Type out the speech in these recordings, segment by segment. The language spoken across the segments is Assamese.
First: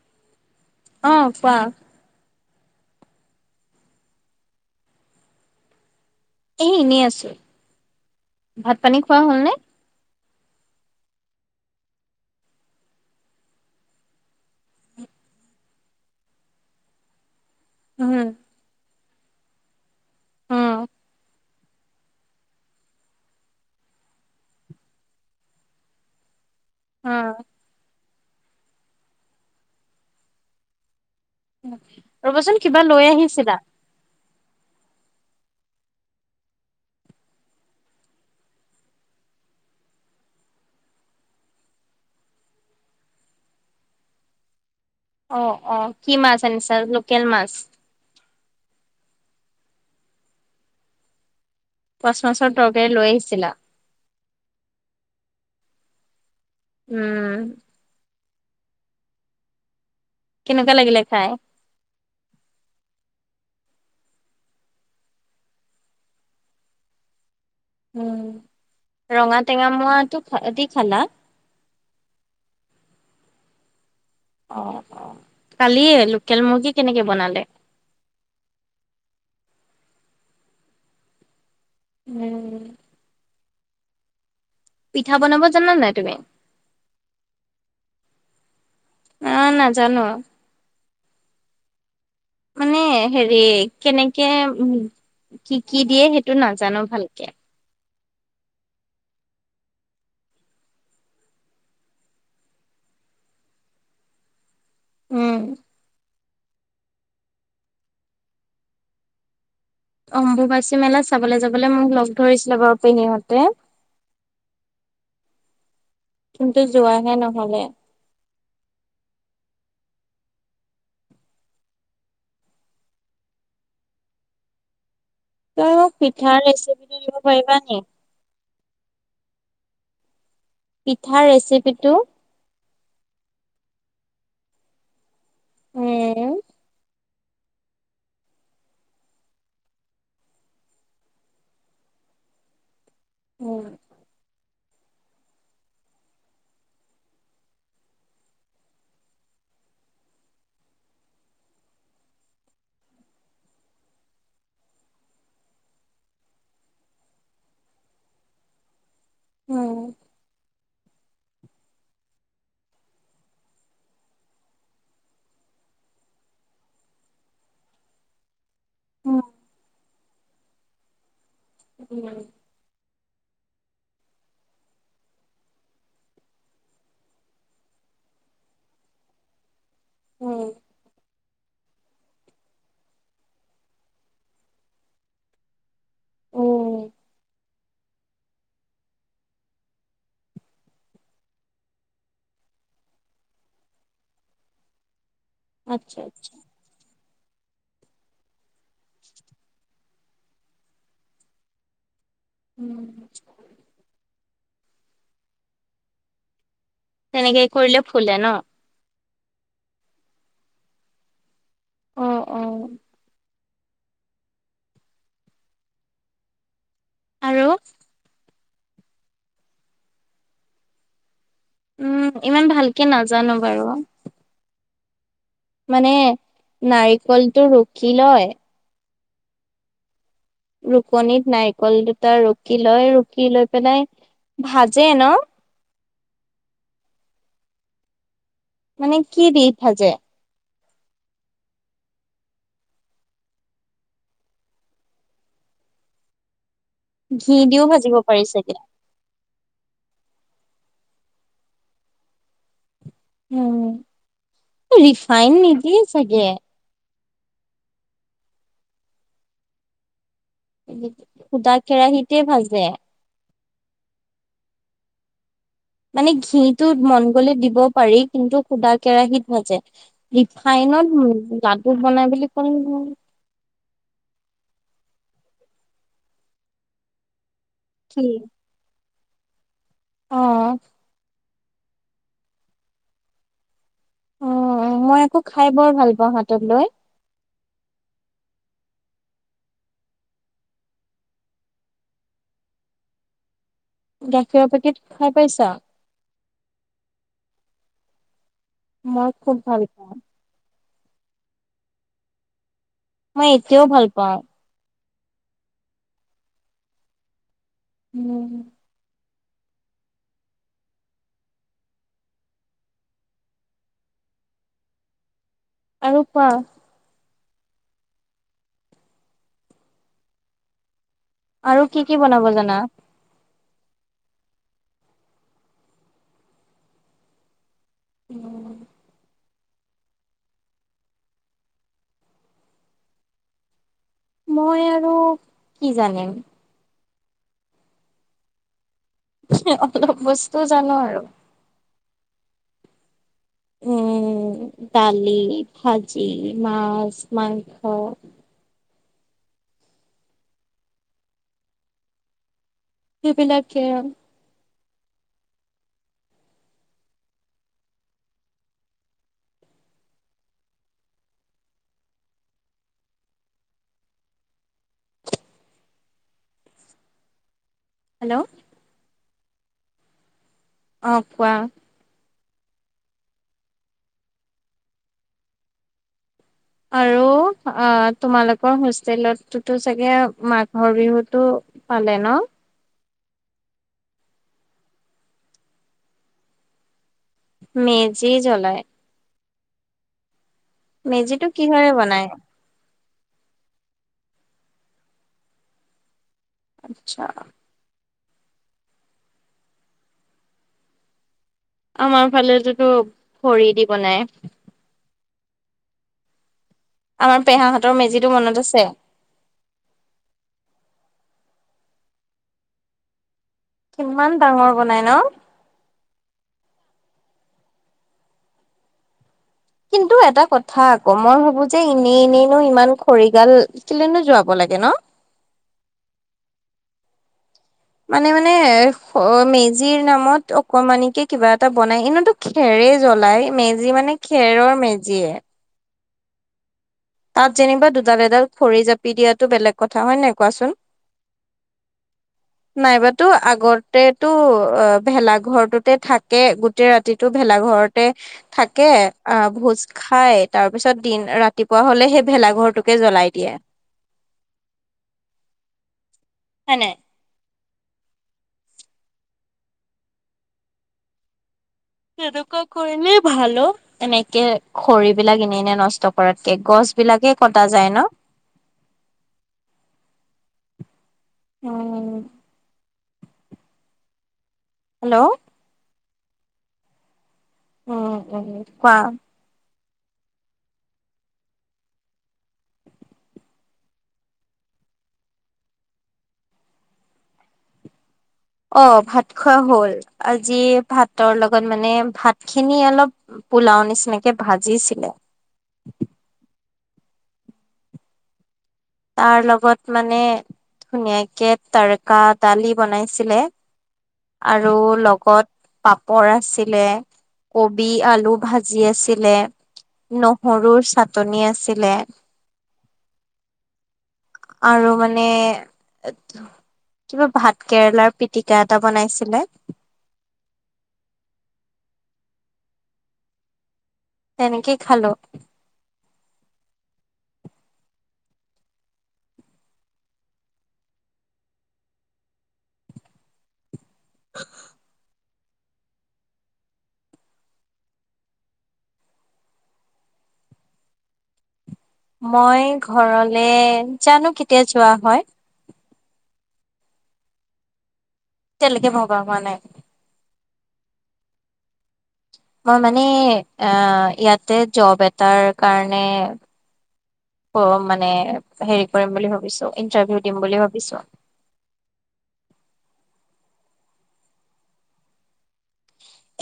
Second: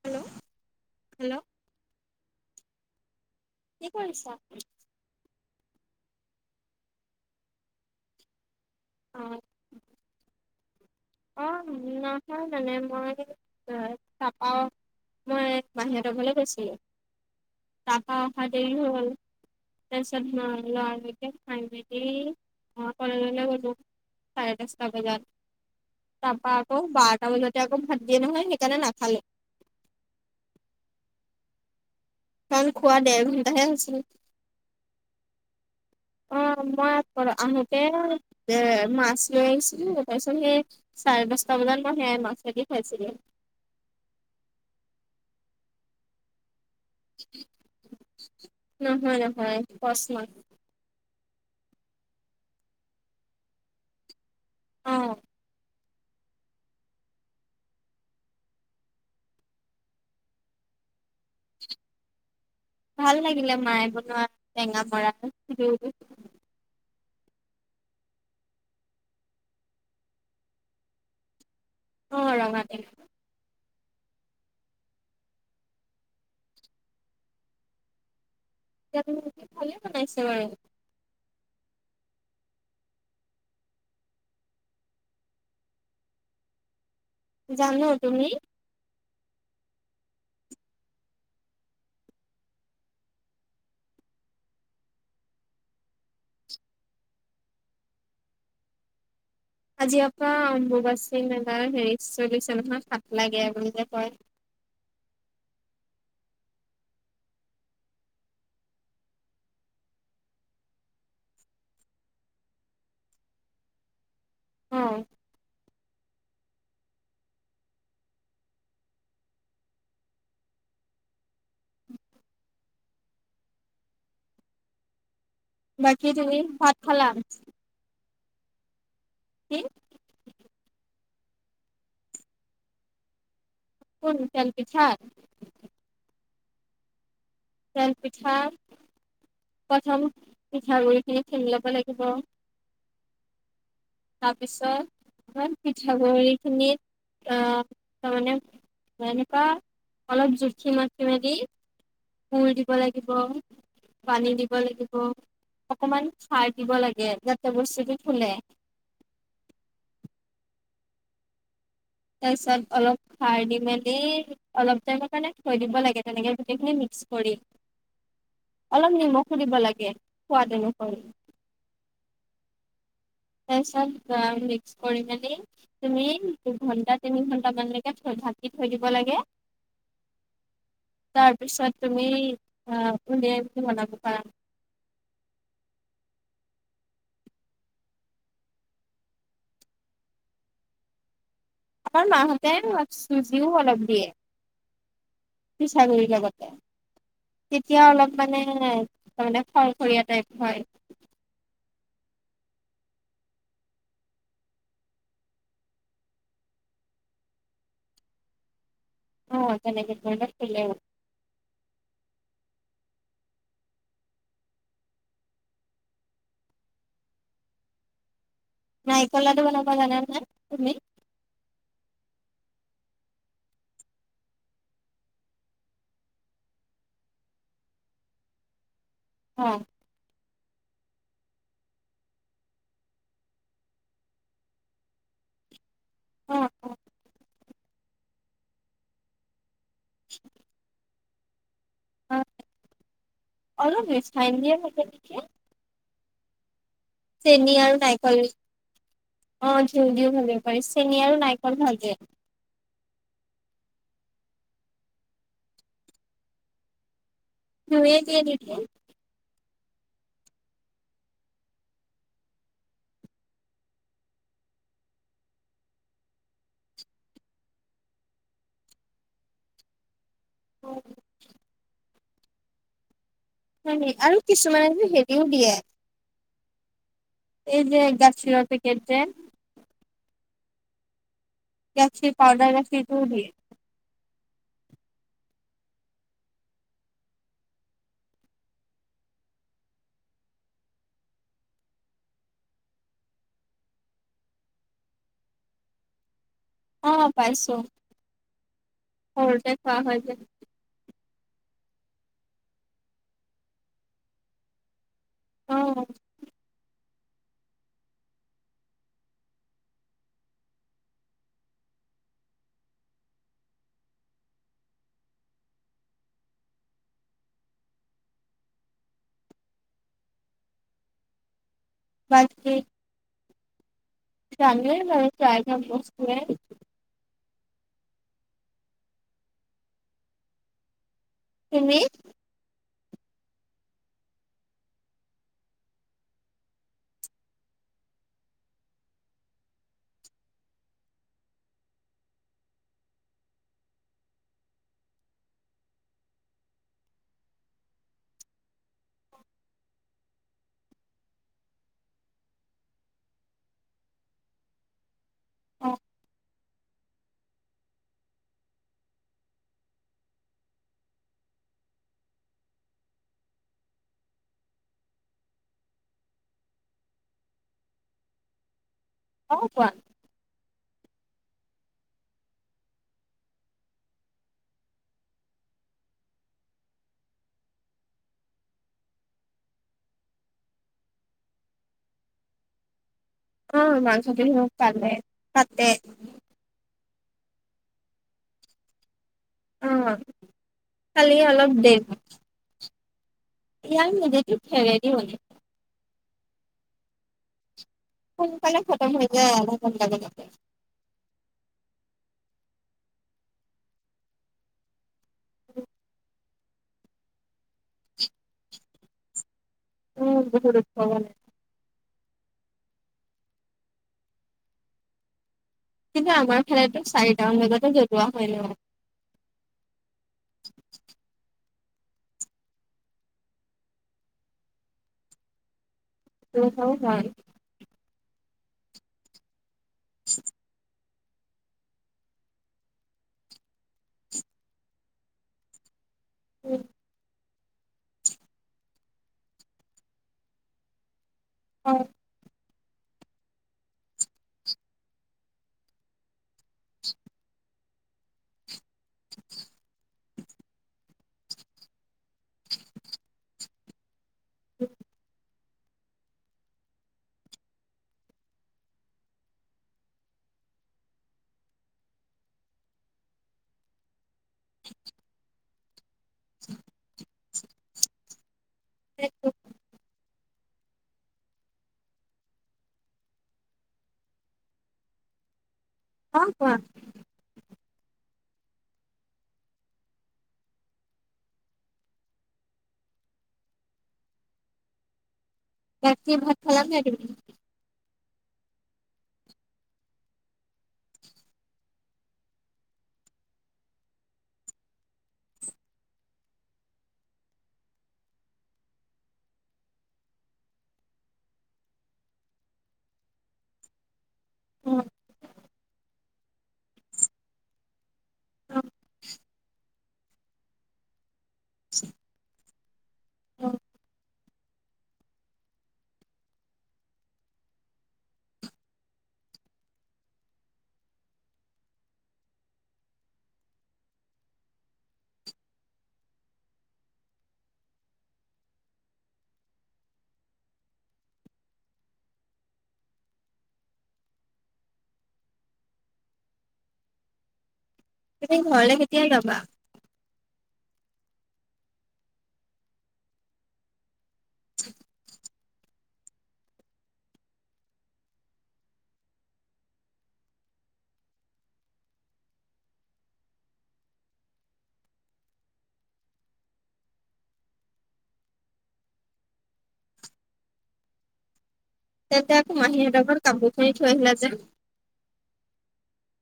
হেল্ল'। অ', হেল্ল' কোৱা? কি কৰিছা? এই এনেই আছোঁ, ভাত পানী খোৱা অ', হ'লনে? অ', নহয় মানে মই চাপাও। মই মাহীহঁতৰ ঘৰলৈ গৈছিলোঁ। তাৰপা উম অহা দেৰি হৈ গ'ল, তাৰ পিছত মই লৰা লৰিকে সে বাইটি কলেজলৈ গ'লো চাৰে দশটা বজাত। তাৰপা আকৌ অ বাৰটা বজাতে আকৌ ভাত দিয়ে নহয় সেইকাৰণে নাখালোঁ। ৰব কাৰণ খোৱা দেৰ ঘণ্টা হে হৈছিল। অ', মই আহোতে এ মাছ লৈ আহিছিলো তাৰ পাৰ পিছত সেই চাৰে দছটা বজাত মই সেয়া মাছে দি খাইছিলো। অ', অ, কি মাছ আনিছা লোক নহয়, নহয় কচ মাছ। কচ মাছৰ টৰকৰি লৈ আহিছিলা? অ'। উম। কেনেকুৱা লাগিলে খাই? ভাল লাগিলে। মাই বনোৱা টেঙা মৰাপত দি। ৰঙা টেঙ মৰাটো দি খালা? অ', ৰঙা টেঙা। অ', অ, কালি লোকেল মুৰ্গী কেনেকে বনালে? এতিয়া ভালে বনাইছে বাৰু। উম। পিঠা বনাব জানা নাই তুমি? জানো। তুমি? অ' নাজানো। মানে হেৰি কেনেকে কি কি দিয়ে সেইটো নাজানো ভালকে। আজিৰ পৰা অম্বুবাচী মেলাৰ হেৰি চলিছে নহয়, সাতলাগে বুলি যে কয়? উম। অম্বুবাচী মেলা চাবলৈ যাবলৈ মোক লগ ধৰিছিলে বাৰু পেহীহঁতে। অ'। কিন্তু যোৱাহে নহ'লে। তই মোক বাকী তুমি পিঠাৰ ভাত ৰেচিপিটো খালা? [unintelligible] কি? পিঠাৰ ৰেচিপিটো? কোন তেল পিঠাত? উম। তেল পিঠা প্ৰথম পিঠাগুৰি খুন্দি লব লাগিব উম তাৰপিছত পিঠাগুড়ি খিনিত আহ তাৰমানে এনেকুৱা অলপ জুখি মাখি মেলি গুৰ দিব লাগিব পানী দিব লাগিব, অকমান খাৰ দিব লাগে যাতে বস্তুটো ফুলে। উম। তাৰপিছত অলপ খাৰ দি মেলি অলপ টাইমৰ কাৰণে থৈ দিব লাগে তেনেকে গোটেইখিনি মিক্স কৰি। অলপ উম নিমখো দিব লাগে সোৱাদ অনুসৰি। উম। তাৰপিছত মিক্স কৰি মেলি তুমি দুঘন্টা তিনি ঘন্টা মানলৈকে থ ঢাকি থৈ দিব লাগে উম। তাৰপিছত তুমি ধুনীয়াকে বনাব পাৰা। উম আমাৰ মাহঁতে চুজিও অলপ দিয়ে। আচ্ছা পিচাগুৰি আচ্ছা লগতে। তেতিয়া অলপ মানে মানে ফলসৰীয়া টাইপ হয়। ওম। তেনেকে কৰিলে ফুলে ন? অ তেনেকে কৰিলে ফুলেও। অ অ। আৰু। নাইকল লাডু বনাব যানা নাই তুমি? উম, ইমান ভালকে নাজানো বাৰু। মানে নাৰিকলটো ৰুকি লয়। অ। ৰুকনিত নাৰিকল দুটা ৰুকি লয়, ৰুকি লৈ পেলাই ভাজে ন? অঁ অঁ। মানে কি দি ভাজে? [inaudible] অ, অলপ ৰিফাইন দিয়া থাকে নিকি? ঘি চেনি দিও আৰু ভাজিব নাৰিকল। পাৰি চাগে অ ঘিউ দিওঁ ভালে পাৰি চেনী আৰু নাইকল ভাজে। উম, ৰিফাইন নিদিয়ে চাগে। [unintelligible] সোদা কেৰাহিতে ভাজে। মানে ঘিটো মন গ'লে দিব পাৰি কিন্তু সুদা কেৰাহিত ভাজে। ৰিফাইনত লাডু বনাই বুলি ক'লে। হয়নি আৰু কিছুমানে হেৰিও দিয়ে। এই যে কি গাখীৰৰ পেকেট যে। অ। গাখীৰ পাউডাৰ গাখীৰটো দিয়ে। অ মই আকৌ খাই বৰ ভাল পাওঁ হাতত লৈ। গাখীৰৰ পেকেট খাই পাইছা? অ পাইছো, মই খুব সৰুতে ভাল খোৱা পাওঁ হয় যে। মই এতিয়াও ভাল পাওঁ। অ। উম। আৰু কোৱা? আৰু কি কি বনাব বাকী জানা? জানোৱে বাৰো প্ৰায় ভাগ বস্তুৱে। উম। তুমি? মই আৰু কি জানে? হে অলপ বস্তু জানো আৰু। উম, দালি, ভাজি, মাছ, মাংস। সেইবিলাকে। অ। হেল্ল'? অ কোৱা? অঁ কোৱা? আৰু অ, তোমালোকৰ হোষ্টেলতোতো চাগে, মাঘৰ বিহুতো পালে ন? অ, মাঘৰ বিহু‌ পালে পাতে। মেজি জ্বলাই। অ, কালি মেজিটো অলপ কিহেৰে দেৰি [inaudible] বনাই ইয়াক নেদেখি [unintelligible] আচ্ছা। সোনকালে খতম হৈ, যায় গ'ল [unintelligible] আমাৰ ফালেতোটো, ভৰি দি বনাই। [inaudible] আমাৰ পেহাহঁতৰ, মেজিটো মনত আছে? উম, বহুত কিমান ডাঙৰ বনাই ন? কিন্তু আমাৰ ফালেতো চাৰিটামান, বজাতে জ্বলোৱা হয় ন, কিন্তু এটা কথা আকৌ মই ভাবো যে, এনেই এনেইনো ইমান খৰিগাল কেলেই ন, জ্বলাব লাগে ন? সেইটোৱো হয়। মানে, মানে এহ, মেজিৰ নামত অকমানিকে কিবা এটা বনাই, এনেতো খেৰে জ্বলাই মেজি মানে খেৰৰ মেজিয়ে। উম, তাত যেনিবা দুডাল, এডাল খৰি জাপি দিয়াতো বেলেগ কথা হয়, নে নাই কোৱাচোন। হয়। নাইবাতো আগতেতো অ, ভেলাঘৰটোতে থাকে গোটেই ৰাতিটো ভেলাঘৰ তে, থাকে আহ ভোজ খাই, তাৰপিছত দিন ৰাতিপুৱা হ'লে সেই ভেলাঘৰটোকে জ্বলাই দিয়ে। উম, হয়, নাই। তেনেকুৱা কৰিলেই ভাল অ, এনেকে খৰিবিলাক এনে এনে নষ্ট। কৰাতকে গছ বিলাকে কটা যায় ন, [inaudible] উম, হেল্ল, অ, কোৱা। উম, উম, কোৱা। ৰাতি ভাত খাল নে নাই তুমি? অ, ভাত খোৱা হ'ল, আজি ভাতৰ লগত মানে ভাত খিনি অলপ পোলাও নিচিনাকে ভাজিছিলে। তাৰ লগত মানে ধুনীয়াকে তাৰকা দালি, বনাইছিলে। আৰু লগত পাপৰ আছি লে, কবি আলু ভাজি আছিলে। নহৰুৰ চাটনি আছিলে। [inaudible] আৰু মানে কিবা ভাত কেৰেলাৰ পিটিকা এটা বনাইছিলে। তেনেকেই খালো। [inaudible] তুমি ঘৰলে কেতিয়া যাবা? মই ঘৰলে জানো কেতিয়া যোৱা হয়। এতিয়ালৈকে ভবা হোৱা নাই। মই মানে আ, ইয়াতে জব এটাৰ কাৰণে কম মানে হেৰি কৰিম বুলি ভাবিছোঁ, ইন্টাৰভিউ দিম বুলি ভাবিছোঁ। তেতিয়া আকৌ মাহিহঁতৰ ঘৰত কাপোৰখিনি থৈ আহিলা যে।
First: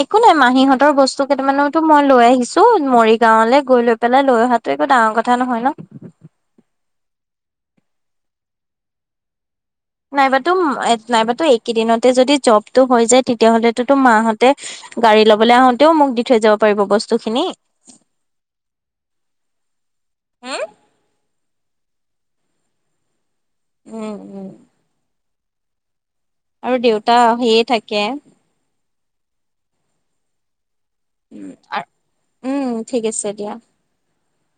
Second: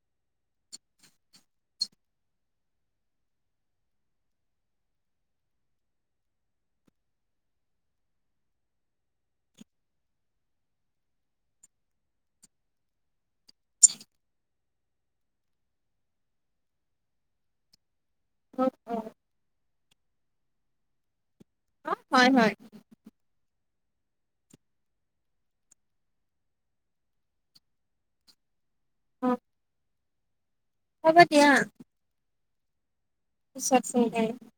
একো নাই, মাহীহঁতৰ বস্তু কেইটামানোতো মই লৈ আহিছোঁ মৰিগাঁৱলে গৈ লৈ পেলাই লৈ অহাটো একো ডাঙৰ কথা নহয় ন'। নাইবাতো, নাইবাতো এইকেইদিনতে যদি জবটো হৈ যায় তেতিয়াহ'লেতোতো মাহঁতে গাড়ী ল'বলৈ আহোতেও মোক দি থৈ যাব পাৰিব বস্তুখিনি। [unintelligible] হু? হয় হয়। উম, উম। আৰু দেউতা আহিয়ে থাকে। উম। উম, ঠিক আছে। দিয়া [unintelligible]